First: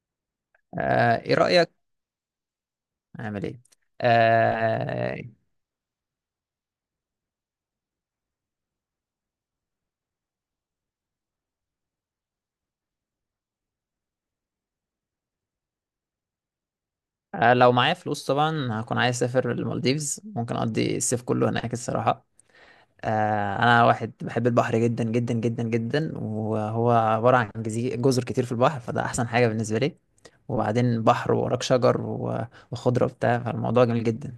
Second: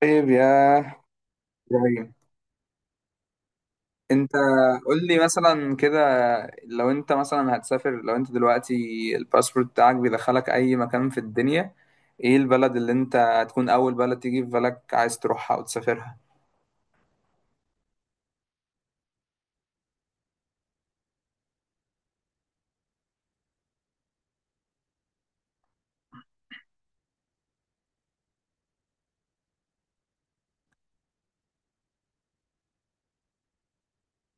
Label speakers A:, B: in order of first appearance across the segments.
A: طيب يا
B: ايه رأيك
A: إبراهيم،
B: اعمل ايه؟
A: أنت قول
B: آه،
A: لي مثلا كده، لو أنت مثلا هتسافر، لو أنت دلوقتي الباسبورت بتاعك بيدخلك أي مكان في الدنيا، إيه البلد اللي أنت هتكون أول بلد تيجي في بالك عايز تروحها وتسافرها؟
B: لو معايا فلوس طبعا هكون عايز اسافر المالديفز، ممكن اقضي الصيف كله هناك الصراحة. انا واحد بحب البحر جدا جدا جدا جدا، وهو عبارة عن جزر كتير في البحر، فده احسن حاجة بالنسبة لي. وبعدين بحر ووراك شجر و- وخضرة وبتاع، فالموضوع جميل جدا.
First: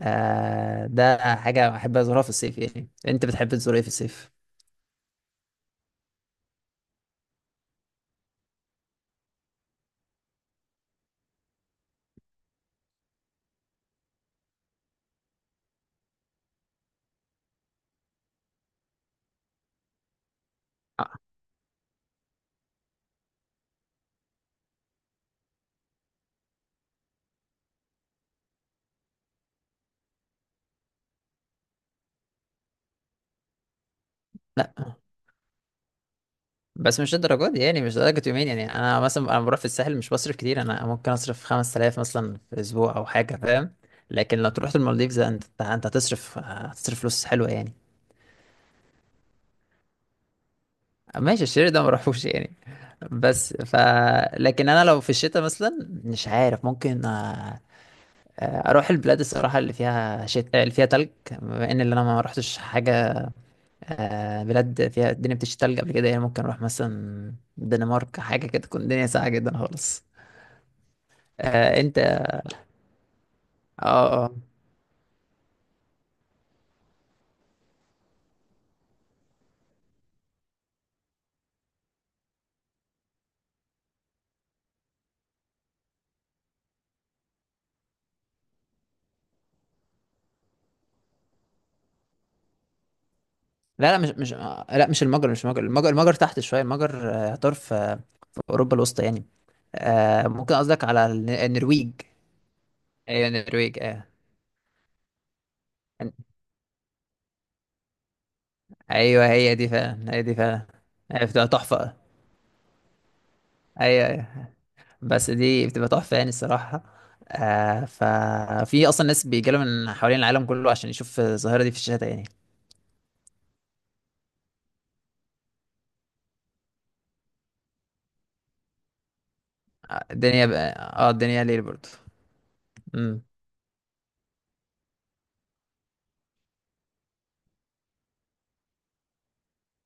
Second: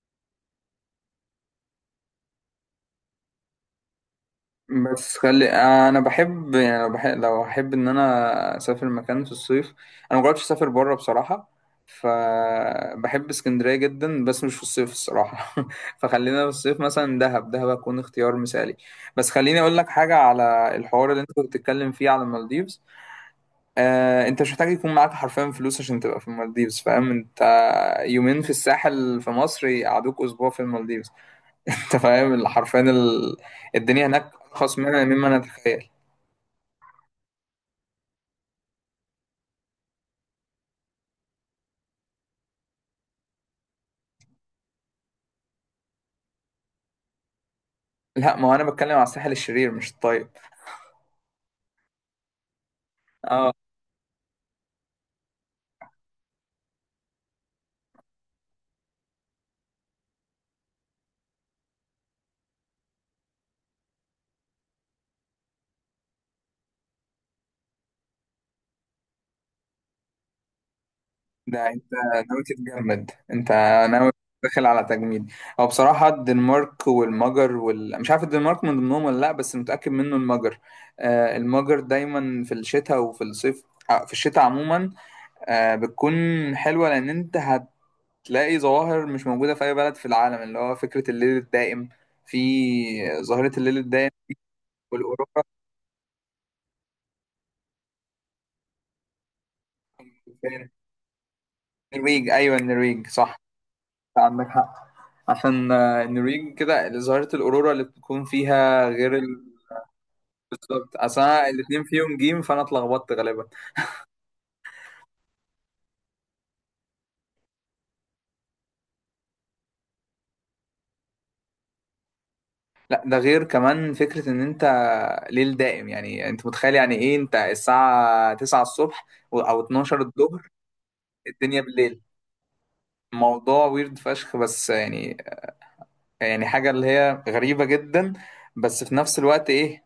B: ده حاجة بحب ازورها في الصيف، يعني انت بتحب تزور ايه في الصيف؟
A: بس خلي انا بحب، يعني لو بحب، لو احب ان انا اسافر مكان في الصيف، انا مجربتش اسافر بره بصراحه. فبحب اسكندريه جدا بس مش في الصيف الصراحه. فخلينا في الصيف مثلا دهب هتكون اختيار مثالي. بس خليني اقول لك حاجه على
B: آه،
A: الحوار اللي انت كنت بتتكلم فيه على المالديفز. انت مش محتاج يكون معاك حرفيا فلوس عشان تبقى في المالديفز، فاهم انت؟ يومين في الساحل في مصر يقعدوك اسبوع في المالديفز. انت فاهم اللي حرفيا الدنيا هناك
B: لا،
A: ارخص منها مما نتخيل.
B: بس مش الدرجات دي، يعني مش درجة يومين، يعني انا مثلا، بروح في الساحل مش بصرف كتير، انا ممكن اصرف 5000 مثلا في اسبوع او حاجة، فاهم؟ لكن لو تروح المالديفز انت هتصرف فلوس حلوة يعني.
A: لا، ما هو انا بتكلم على الساحل الشرير مش الطيب.
B: ماشي، الشير ده ما بروحوش يعني.
A: اه،
B: بس ف لكن انا لو في الشتاء مثلا، مش عارف، ممكن اروح البلاد الصراحة اللي فيها تلج. بما ان اللي انا ما رحتش حاجة. بلاد فيها الدنيا بتشتي تلج قبل كده، يعني ممكن اروح مثلا الدنمارك، حاجة كده تكون الدنيا ساقعة جدا خالص.
A: ده
B: آه،
A: انت
B: انت
A: ناوي تتجمد انت، ناوي
B: اه، اه.
A: داخل على تجميد. هو بصراحة الدنمارك والمجر مش عارف الدنمارك من ضمنهم ولا لا، بس متأكد منه المجر. المجر دايما في الشتاء وفي الصيف، في الشتاء عموما بتكون حلوة لأن انت هتلاقي ظواهر مش موجودة في أي بلد في العالم، اللي هو فكرة الليل الدائم، في ظاهرة الليل
B: لا، لا، مش
A: الدائم.
B: مش آه، لا مش المجر،
A: والاوروبا
B: المجر تحت شويه. المجر يعتبر في في اوروبا الوسطى يعني. آه، ممكن
A: فين؟
B: قصدك على النرويج.
A: النرويج، ايوه النرويج
B: ايوه
A: صح،
B: النرويج، اه.
A: عندك حق. عشان النرويج كده ظاهرة الأورورا اللي بتكون فيها غير
B: ايوه، هي دي فعلا، هي دي فعلا.
A: بالظبط. أصل
B: هي
A: أنا
B: بتبقى
A: الاتنين
B: تحفه.
A: فيهم جيم فأنا اتلخبطت غالبا.
B: ايوه، ايوه. بس دي بتبقى تحفه يعني الصراحه. آه، ففي اصلا ناس بيجيلهم من حوالين العالم كله عشان يشوف الظاهره دي في الشتاء يعني.
A: لا ده غير كمان فكرة إن أنت ليل دائم، يعني أنت متخيل يعني إيه أنت الساعة 9 الصبح أو 12
B: الدنيا
A: الظهر
B: بقى. اه، الدنيا
A: الدنيا
B: ليل برضه.
A: بالليل؟
B: امم
A: موضوع ويرد فشخ بس، يعني يعني حاجة اللي هي غريبة جدا، بس في نفس الوقت إيه،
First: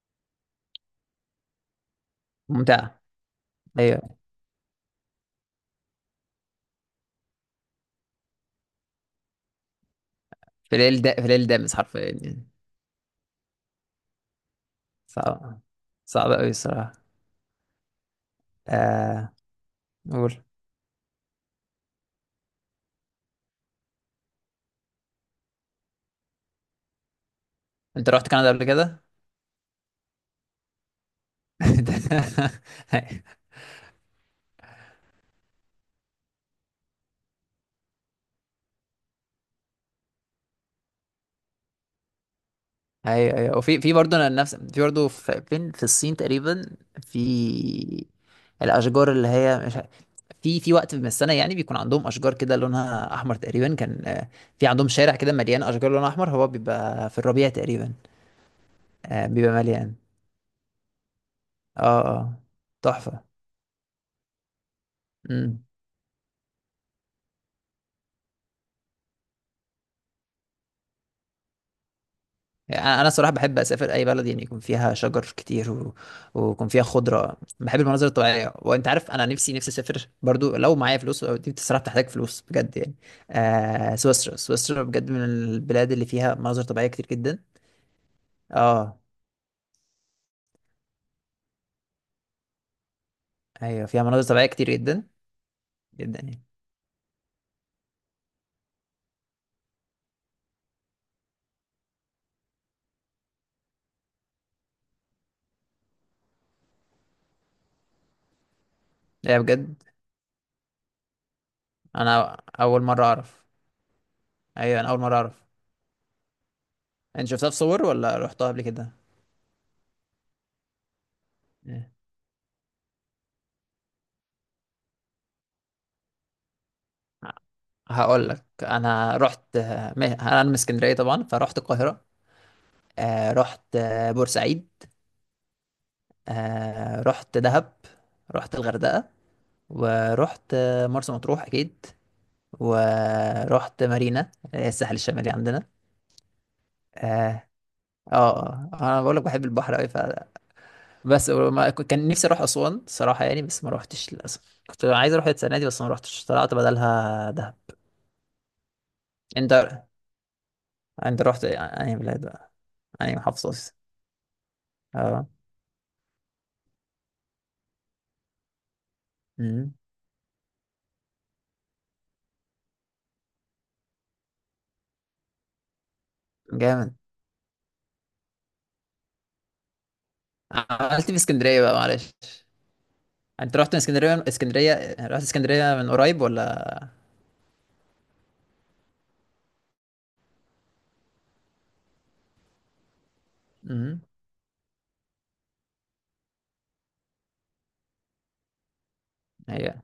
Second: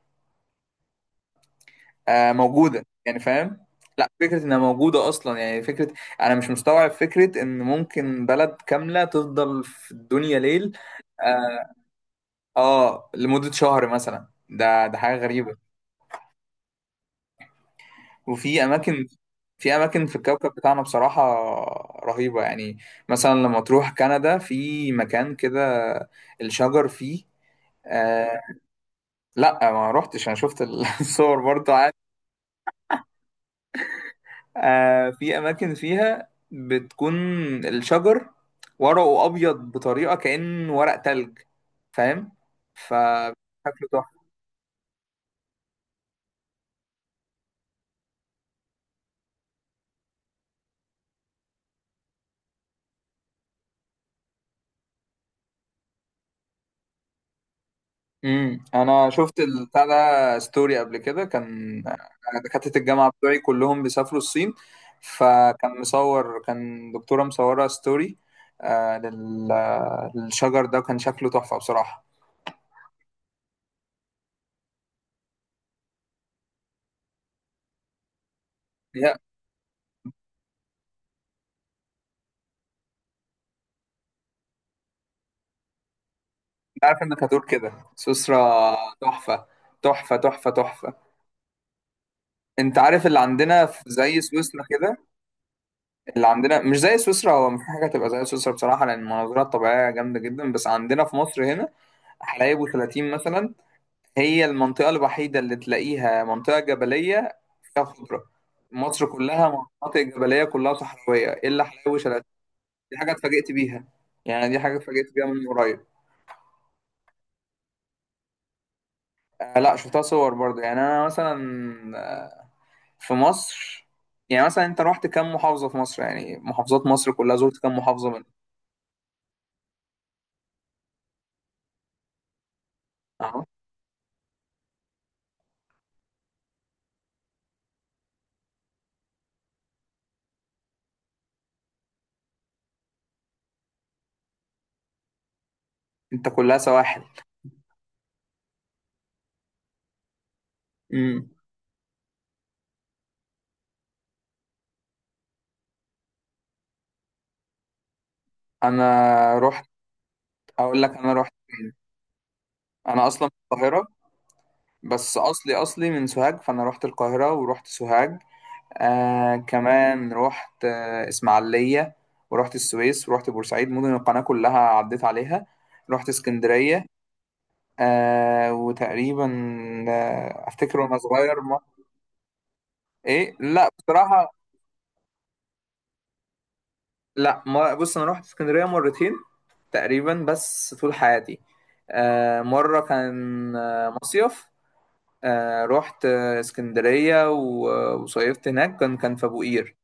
A: موجوده
B: ممتعه.
A: يعني، فاهم؟ لا
B: ايوه.
A: فكره انها موجوده اصلا يعني فكره، انا مش مستوعب فكره ان ممكن بلد كامله تفضل في الدنيا ليل.
B: في ليل
A: اه,
B: دامس حرفيا يعني.
A: لمده شهر مثلا، ده حاجه غريبه.
B: صعب، صعب أوي الصراحة.
A: وفي اماكن،
B: آه،
A: في اماكن في
B: قول.
A: الكوكب بتاعنا بصراحه رهيبه يعني. مثلا لما تروح كندا في مكان كده الشجر فيه
B: أنت رحت
A: آه
B: كندا قبل كده؟
A: لا ما روحتش، انا شفت الصور برضو. في اماكن فيها بتكون الشجر ورقه ابيض بطريقه كأن ورق تلج، فاهم؟ ف
B: أيوه، أيوه. وفي
A: شكله
B: في برضه
A: تحفه.
B: أنا نفس في برضه فين، في الصين تقريبا. في الأشجار اللي هي مش ع- في وقت من السنة، يعني بيكون عندهم أشجار كده لونها أحمر تقريبا كان، في عندهم شارع كده مليان أشجار لونها أحمر، هو بيبقى في الربيع تقريبا.
A: امم، انا شفت
B: بيبقى
A: البتاع
B: مليان.
A: ده ستوري قبل كده، كان
B: اه، اه،
A: دكاتره الجامعه
B: تحفة.
A: بتوعي كلهم بيسافروا الصين، فكان مصور، كان دكتوره مصوره ستوري آه لل... للشجر ده، وكان شكله تحفه بصراحه.
B: يعني انا صراحه بحب اسافر اي بلد يعني يكون فيها شجر كتير ويكون فيها خضره، بحب المناظر الطبيعيه. وانت عارف
A: يا
B: انا نفسي اسافر برضو، لو معايا فلوس، أو دي بصراحه بتحتاج فلوس بجد يعني. آه، سويسرا بجد من البلاد اللي فيها مناظر
A: انت
B: طبيعيه
A: عارف
B: كتير
A: انك
B: جدا.
A: هتقول كده؟ سويسرا
B: اه،
A: تحفه. انت عارف اللي عندنا في
B: ايوه، فيها
A: زي
B: مناظر طبيعيه
A: سويسرا
B: كتير
A: كده؟
B: جدا جدا
A: اللي
B: يعني.
A: عندنا مش زي سويسرا، هو مفيش حاجه تبقى زي سويسرا بصراحه لان المناظرة الطبيعيه جامده جدا، بس عندنا في مصر هنا حلايب و30 مثلا، هي المنطقه الوحيده اللي تلاقيها منطقه جبليه فيها خضره. مصر
B: لا
A: كلها
B: بجد،
A: مناطق جبليه، كلها صحراويه الا حلايب و30.
B: انا اول
A: دي
B: مره
A: حاجه
B: اعرف.
A: اتفاجئت بيها، يعني دي حاجه
B: ايوه، انا اول
A: اتفاجئت
B: مره
A: بيها
B: اعرف.
A: من قريب.
B: انت شفتها في صور ولا رحتها قبل كده؟
A: لا شفتها صور برضه. يعني انا مثلا
B: إيه.
A: آه، في مصر، يعني مثلا انت رحت كام محافظه في مصر؟ يعني محافظات مصر كلها زرت كام محافظه؟
B: هقول لك. انا من اسكندريه طبعا، فرحت القاهره.
A: اهو.
B: رحت، بورسعيد. رحت دهب. رحت الغردقة. ورحت مرسى مطروح أكيد. ورحت مارينا اللي هي الساحل الشمالي عندنا.
A: انت كلها سواحل.
B: اه، اه، آه. انا بقول لك بحب البحر قوي.
A: امم،
B: بس ما كنت- كان نفسي اروح اسوان صراحه يعني، بس ما روحتش للاسف، كنت عايز اروح السنه دي بس ما روحتش، طلعت بدلها دهب.
A: انا رحت،
B: انت
A: اقول لك انا
B: انت
A: رحت
B: رحت
A: فين.
B: اي بلاد بقى؟
A: انا
B: اي
A: اصلا من
B: محافظه؟
A: القاهره بس
B: اه.
A: اصلي اصلي من سوهاج، فانا رحت القاهره ورحت سوهاج،
B: أمم.
A: كمان رحت اسماعيليه، ورحت السويس ورحت بورسعيد، مدن القناه كلها عديت عليها. رحت اسكندريه
B: جامد.
A: وتقريبا افتكر وانا
B: عملت إيه في
A: صغير ما...
B: اسكندريه بقى، معلش؟
A: ايه
B: انت
A: لا
B: رحت اسكندريه؟
A: بصراحه.
B: رحت اسكندريه من قريب ولا؟
A: لا ما، بص انا رحت اسكندريه مرتين تقريبا بس طول حياتي. مره كان
B: امم
A: مصيف رحت اسكندريه وصيفت هناك، كان في ابو قير.
B: هي،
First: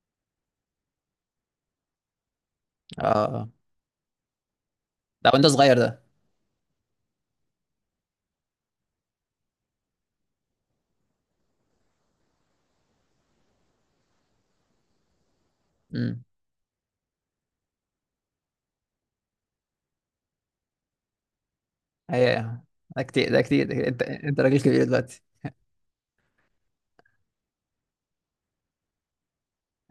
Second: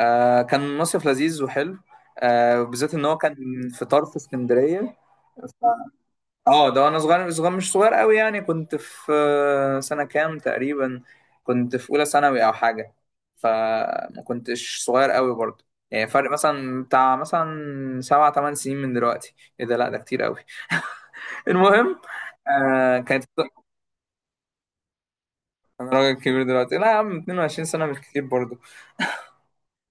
A: كان مصيف لذيذ وحلو، بالذات ان
B: اه،
A: هو كان
B: آه.
A: في طرف اسكندريه.
B: ده وانت صغير ده؟
A: اه ده انا صغير، صغير مش صغير قوي يعني، كنت في سنة كام تقريبا، كنت في اولى ثانوي او حاجة. فما كنتش صغير قوي برضه، يعني
B: امم
A: فرق مثلا بتاع مثلا سبع تمن سنين من دلوقتي، ايه ده لا ده كتير قوي. المهم
B: هي. ده
A: كانت.
B: كتير، ده كتير، ده كتير. انت راجل كبير دلوقتي.
A: انا راجل كبير دلوقتي؟ لا يا عم، 22 سنة مش كتير برضه.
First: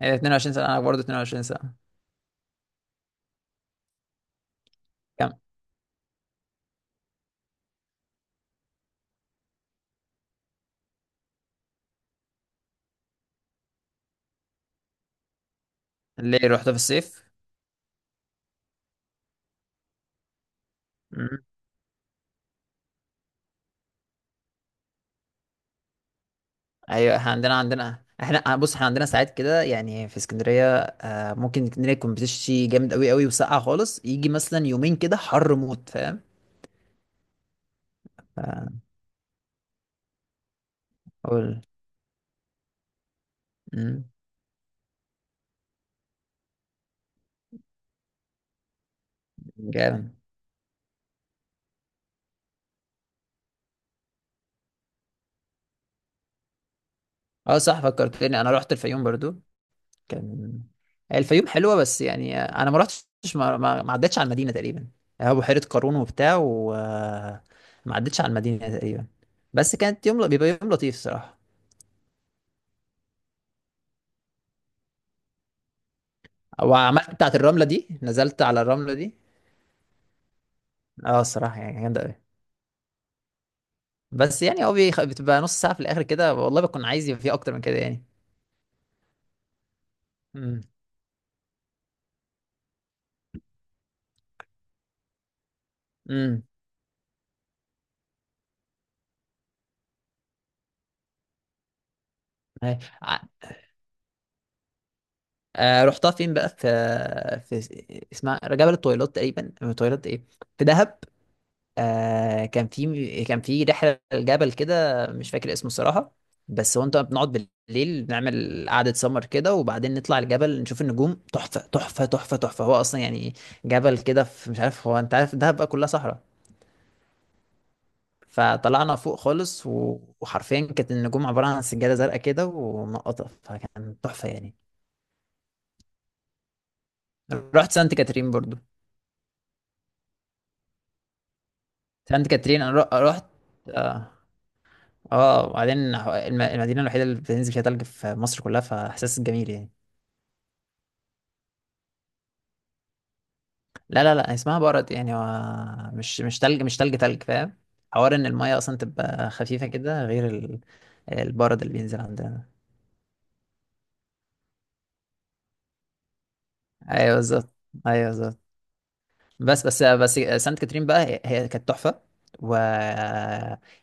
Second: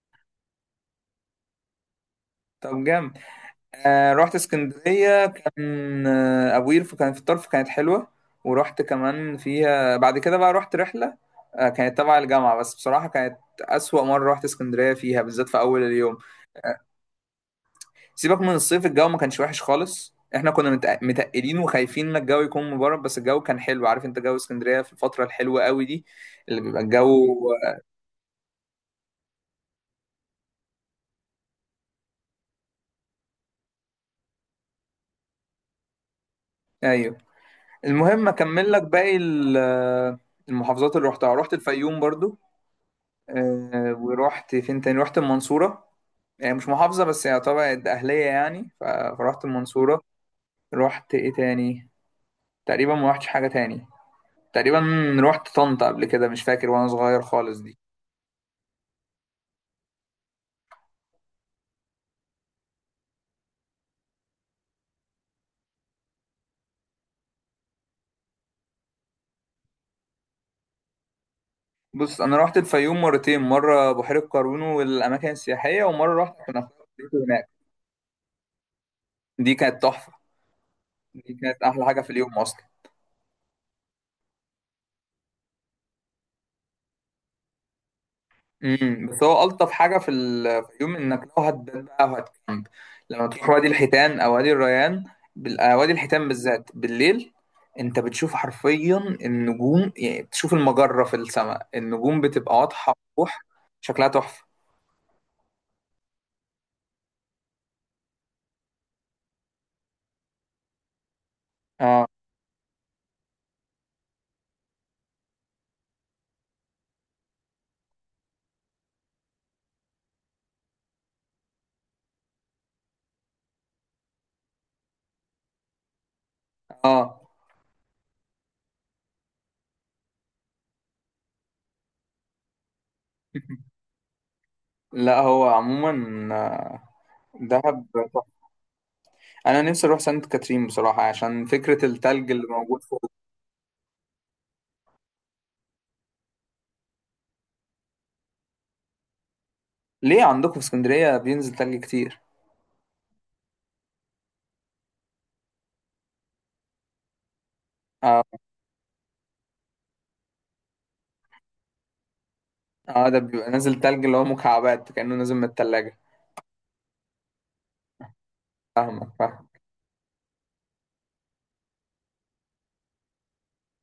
B: هي 22 سنه، انا برضه 22 سنه.
A: طب جامد. رحت اسكندرية،
B: كم؟
A: كان أبو قير كان في الطرف، كانت حلوة. ورحت كمان فيها بعد كده، بقى رحت رحلة كانت تبع الجامعة، بس بصراحة كانت أسوأ مرة رحت اسكندرية فيها، بالذات في أول اليوم.
B: ليه رحت في الصيف؟
A: سيبك من الصيف، الجو ما كانش وحش خالص، احنا كنا
B: امم
A: متقلين وخايفين ان الجو يكون مبرد، بس الجو كان حلو، عارف انت جو اسكندرية في الفترة الحلوة قوي دي، اللي بيبقى
B: ايوه.
A: الجو،
B: احنا عندنا، احنا، بص، احنا عندنا ساعات كده يعني، في اسكندريه آه ممكن اسكندريه يكون بتشتي جامد قوي قوي وسقعه خالص، يجي مثلا يومين كده حر موت، فاهم؟
A: ايوه. المهم اكمل لك
B: ف-
A: باقي المحافظات اللي رحتها. رحت
B: قول.
A: الفيوم برضو
B: امم
A: ورحت فين تاني، رحت المنصورة، يعني مش محافظة بس يعتبر ده أهلية يعني، فرحت المنصورة.
B: جامد.
A: رحت إيه تاني؟ تقريبا ما رحتش حاجة تاني تقريبا. رحت طنطا قبل كده مش فاكر وأنا صغير
B: اه
A: خالص دي.
B: صح، فكرتني، انا رحت الفيوم برضو. كان الفيوم حلوة بس يعني انا ما رحتش، ما عدتش على المدينة تقريبا. هو بحيرة قارون وبتاع، وما عدتش على المدينة تقريبا. بس كانت يوم بيبقى يوم لطيف الصراحة.
A: بص أنا رحت الفيوم مرتين، مرة بحيرة قارون والأماكن السياحية، ومرة رحت كان أخويا
B: وعملت
A: في
B: بتاعة
A: هناك.
B: الرملة دي، نزلت على الرملة دي.
A: دي كانت تحفة.
B: اه
A: دي
B: الصراحة
A: كانت
B: يعني
A: أحلى حاجة
B: جامدة
A: في
B: أوي.
A: اليوم أصلا.
B: بس يعني هو بتبقى نص ساعة في الآخر كده، والله بكون عايز يبقى فيه أكتر من كده يعني.
A: امم، بس هو الطف حاجه في
B: امم
A: الفيوم انك لو هتبات بقى وهتكامب لما تروح وادي الحيتان او وادي الريان، وادي الحيتان
B: امم
A: بالذات بالليل انت بتشوف حرفيا النجوم، يعني بتشوف المجره في السماء، النجوم بتبقى
B: أي.
A: واضحه
B: ع-
A: وضوح، شكلها تحفه.
B: آه، رحتها فين بقى؟ في، في اسمها جبل الطويلات تقريبا، الطويلات ايه، في دهب.
A: اه
B: آه، كان في رحله الجبل كده مش فاكر اسمه الصراحه. بس هو، انت، بنقعد بالليل بنعمل قعده سمر كده، وبعدين نطلع الجبل نشوف النجوم، تحفه، تحفه، تحفه، تحفه، هو اصلا يعني جبل كده في، مش عارف، هو انت عارف دهب بقى كلها صحراء.
A: اه.
B: فطلعنا فوق خالص و- وحرفيا كانت النجوم عباره عن سجاده زرقاء كده ومنقطه، فكان تحفه يعني.
A: لا هو عموما،
B: رحت
A: دهب
B: سانت كاترين
A: تحفة.
B: برضو.
A: انا نفسي اروح سانت كاترين بصراحه عشان فكره
B: سانت
A: التلج اللي
B: كاترين انا
A: موجود فوق.
B: رحت. اه، اه. وبعدين المدينه الوحيده اللي بتنزل فيها تلج في مصر كلها، فاحساس جميل يعني.
A: ليه عندكم في اسكندريه بينزل تلج كتير؟
B: لا، لا، لا، اسمها برد يعني، هو مش مش تلج مش تلج، تلج فاهم، حوار
A: آه.
B: ان المية اصلا تبقى خفيفة كده، غير البرد اللي بينزل عندنا.
A: اه ده بيبقى نازل تلج اللي هو مكعبات كأنه نازل من التلاجة.
B: ايوه بالظبط. ايوه بالظبط.
A: فاهمك، فاهم.
B: بس سانت كاترين بقى، هي كانت تحفة. و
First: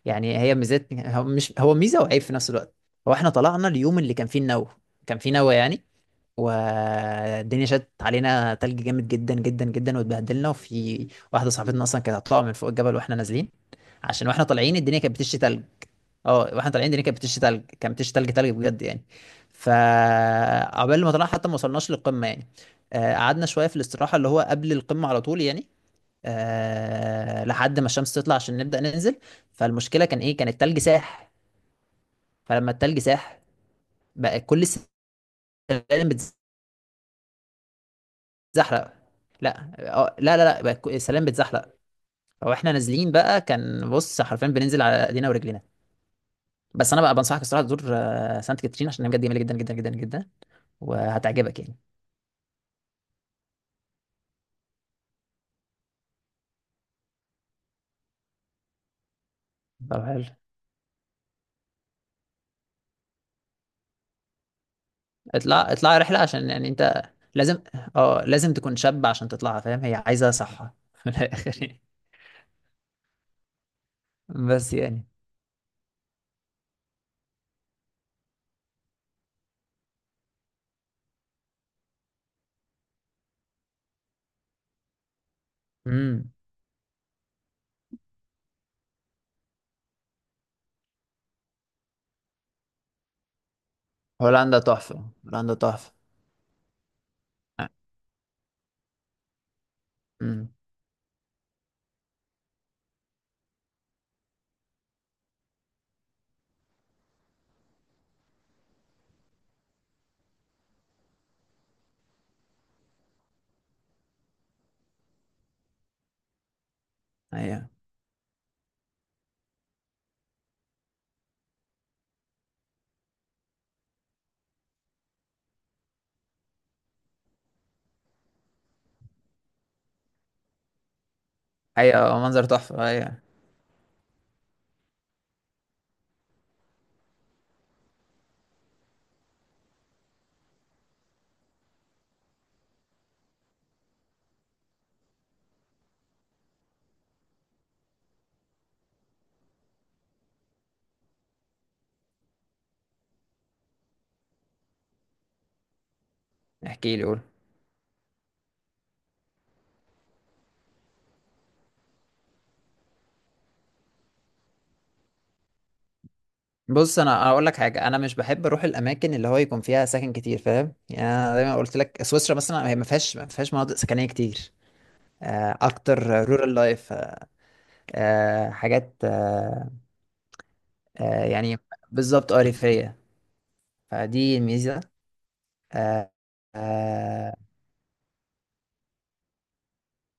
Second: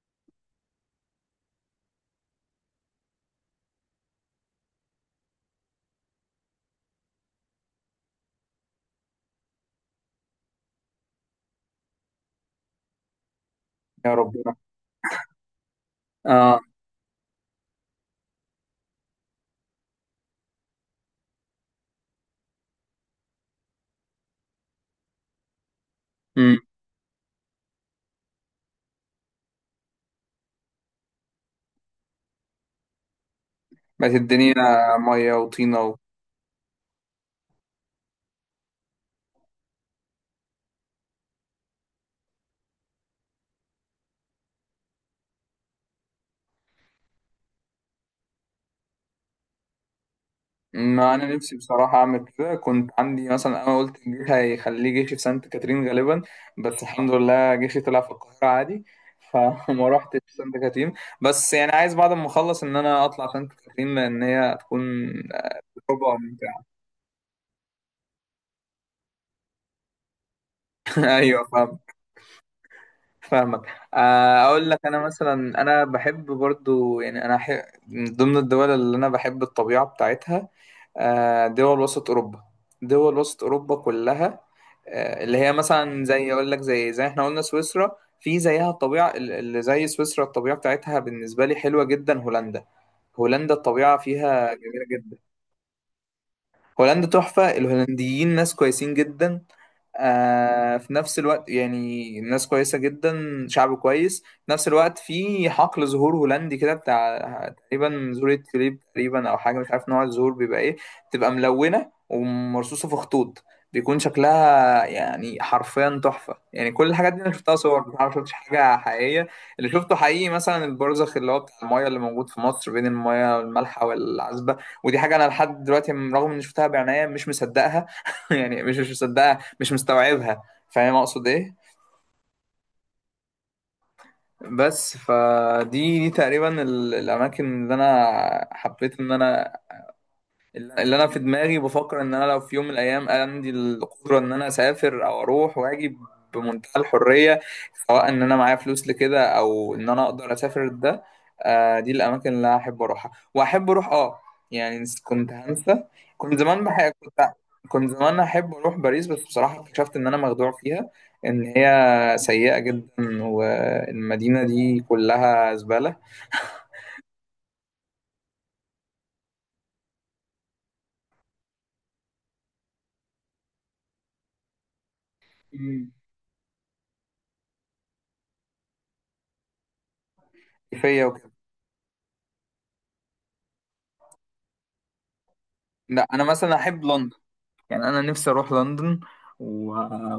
B: يعني هي ميزات، هو مش، هو ميزة وعيب في نفس الوقت. هو احنا طلعنا اليوم اللي كان فيه النوة، كان فيه نوة يعني، والدنيا شدت علينا تلج جامد جدا جدا جدا واتبهدلنا، وفي واحدة صاحبتنا اصلا كانت هتطلع من فوق الجبل واحنا نازلين،
A: يا
B: عشان واحنا
A: ربنا.
B: طالعين الدنيا كانت بتشتي تلج. اه،
A: اه.
B: واحنا طالعين الدنيا كانت بتشتي تلج، كانت بتشتي تلج، تلج بجد يعني. فعقبال ما طلعنا حتى ما وصلناش للقمة يعني، قعدنا شويه في الاستراحه اللي هو قبل القمه على طول يعني،
A: امم.
B: آه، لحد ما الشمس تطلع عشان نبدأ ننزل. فالمشكلة كان ايه، كان التلج ساح. فلما التلج ساح،
A: بقت
B: بقى
A: الدنيا
B: كل
A: مية وطينة
B: السلالم بتزحلق. لا، لا، لا، لا، بقى السلالم بتزحلق. فاحنا نازلين بقى كان، بص، حرفيا بننزل على ايدينا ورجلينا. بس انا بقى بنصحك الصراحة تزور سانت كاترين، عشان هي بجد جميلة جدا جدا جدا جدا
A: ما أنا نفسي
B: وهتعجبك يعني.
A: بصراحة أعمل كده، كنت عندي مثلا أنا قلت الجيش هيخليه جيشي في سانت كاترين غالبا، بس الحمد لله جيشي طلع في القاهرة عادي. فما
B: طب
A: رحتش
B: حلو.
A: سانت كاترين. بس يعني عايز بعد ما أخلص إن أنا أطلع سانت كاترين لأن هي هتكون
B: اطلع، اطلع
A: تجربة
B: رحلة، عشان
A: ممتعة.
B: يعني انت لازم، اه، لازم تكون شاب عشان تطلعها، فاهم، هي عايزة صحة من الآخر
A: أيوه
B: يعني.
A: فاهمك. اقول
B: بس
A: لك انا
B: يعني،
A: مثلا، انا بحب برضو يعني من ضمن الدول اللي انا بحب الطبيعه بتاعتها دول وسط اوروبا، دول وسط اوروبا كلها اللي هي مثلا زي،
B: امم
A: اقول لك، زي احنا قلنا سويسرا في زيها الطبيعه اللي زي سويسرا الطبيعه بتاعتها بالنسبه لي حلوه جدا. هولندا، هولندا الطبيعه فيها
B: هولندا
A: جميله
B: تحفة،
A: جدا.
B: هولندا تحفة.
A: هولندا تحفه، الهولنديين ناس كويسين جدا،
B: امم
A: في نفس الوقت يعني الناس كويسة جدا، شعب كويس. في نفس الوقت في حقل زهور هولندي كده بتاع تقريبا زهورة توليب تقريبا أو حاجة، مش عارف نوع الزهور بيبقى إيه، بتبقى ملونة ومرصوصة في خطوط، بيكون شكلها يعني حرفيا تحفة. يعني كل الحاجات دي أنا شفتها
B: ايوه،
A: صور بصراحة، ما شفتش حاجة حقيقية. اللي شفته حقيقي مثلا البرزخ، اللي هو بتاع المايه، اللي موجود في مصر بين المايه المالحة والعذبة، ودي حاجة أنا لحد دلوقتي رغم إني شفتها بعناية مش مصدقها. يعني مش مصدقها، مش مستوعبها، فاهم اقصد ايه؟
B: ايوه، منظر تحفة، ايوه.
A: بس فدي، دي تقريبا الاماكن اللي انا حبيت ان انا، اللي انا في دماغي بفكر ان انا لو في يوم من الايام عندي القدره ان انا اسافر او اروح واجي بمنتهى الحريه، سواء ان انا معايا فلوس لكده او ان انا اقدر اسافر ده. دي الاماكن اللي أنا احب اروحها واحب اروح، اه يعني كنت هنسى. كنت زمان بحب،
B: احكي لي، قول.
A: كنت، كنت زمان احب اروح باريس، بس بصراحه اكتشفت ان انا مخدوع فيها، ان هي سيئه جدا والمدينه دي كلها زباله.
B: بص انا اقول لك حاجة، انا مش بحب اروح الاماكن اللي هو يكون فيها سكن كتير، فاهم؟ يعني انا دايما قلت لك سويسرا مثلا هي ما فيهاش مناطق سكنية كتير.
A: مم.
B: اكتر رورال لايف، حاجات،
A: فيا وكده.
B: يعني بالظبط اريفية، فدي الميزة.
A: لا
B: آه،
A: انا مثلا احب لندن،
B: آه،
A: يعني انا نفسي اروح لندن و...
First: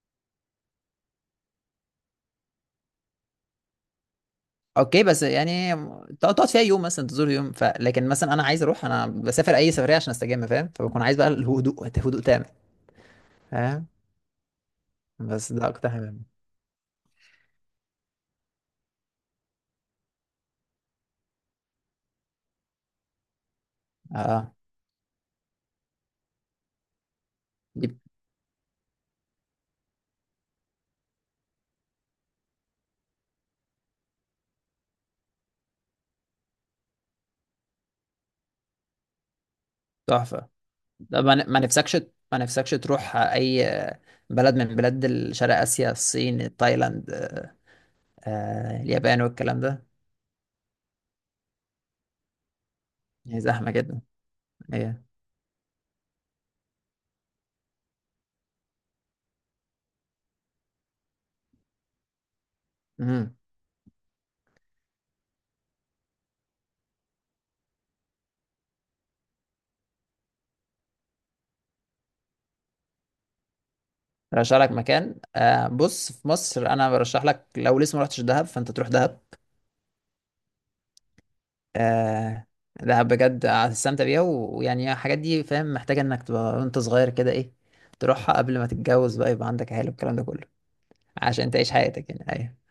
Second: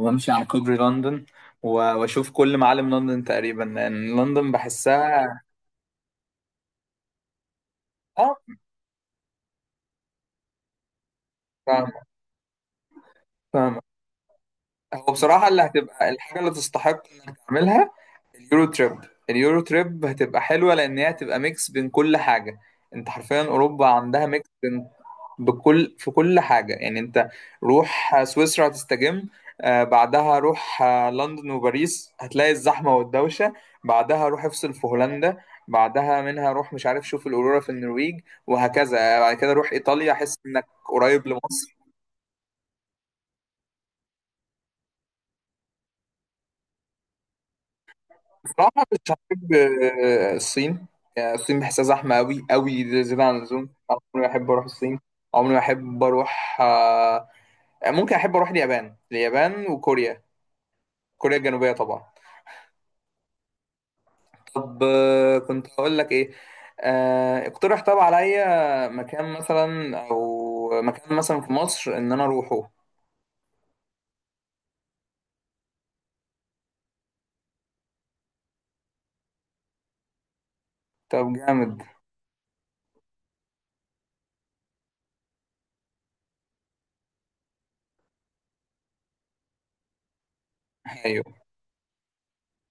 A: وامشي على كوبري لندن واشوف كل معالم لندن تقريبا، لان لندن
B: اوكي بس
A: بحسها،
B: يعني تقعد، فيها يوم مثلا، تزور يوم، لكن
A: اه
B: مثلا انا عايز اروح، بسافر اي سفريه عشان استجم، فاهم؟ فبكون عايز بقى الهدوء،
A: فاهم،
B: هدوء تام،
A: فاهم.
B: فاهم؟
A: هو بصراحة
B: بس
A: اللي
B: ده اكتر
A: هتبقى
B: حاجه.
A: الحاجة اللي تستحق انك تعملها اليورو تريب. اليورو تريب هتبقى حلوه لان هي هتبقى ميكس بين كل حاجه. انت حرفيا اوروبا عندها ميكس
B: اه
A: بين، بكل، في كل حاجه. يعني انت
B: دي
A: روح سويسرا هتستجم، بعدها روح لندن وباريس هتلاقي الزحمه والدوشه، بعدها روح افصل في هولندا، بعدها منها روح، مش عارف، شوف الاورورا في النرويج، وهكذا، بعد كده روح ايطاليا احس
B: تحفه.
A: انك
B: ده
A: قريب
B: ما
A: لمصر.
B: نفسكش تروح اي بلد من بلاد شرق اسيا؟ الصين، تايلاند،
A: بصراحة مش
B: اليابان
A: هحب
B: والكلام ده.
A: الصين، يعني الصين بحسها زحمة، أوي زيادة عن
B: هي
A: اللزوم.
B: زحمه
A: أنا
B: جدا.
A: عمري ما أحب أروح الصين،
B: ايه؟
A: عمري ما أحب أروح ممكن أحب أروح اليابان، وكوريا، كوريا الجنوبية طبعا.
B: امم
A: طب كنت هقول لك إيه، اقترح طب عليا مكان مثلا أو مكان مثلا في مصر إن أنا أروحه.
B: برشح لك مكان، آه، بص في مصر انا برشح لك، لو لسه ما رحتش دهب فانت تروح دهب.
A: طب جامد.
B: آه لا بجد، هتستمتع بيها و- ويعني الحاجات دي، فاهم، محتاجة انك تبقى وانت صغير كده، ايه، تروحها قبل ما تتجوز بقى يبقى عندك عيال والكلام ده كله،
A: أيوه.
B: عشان تعيش حياتك يعني. أيوه.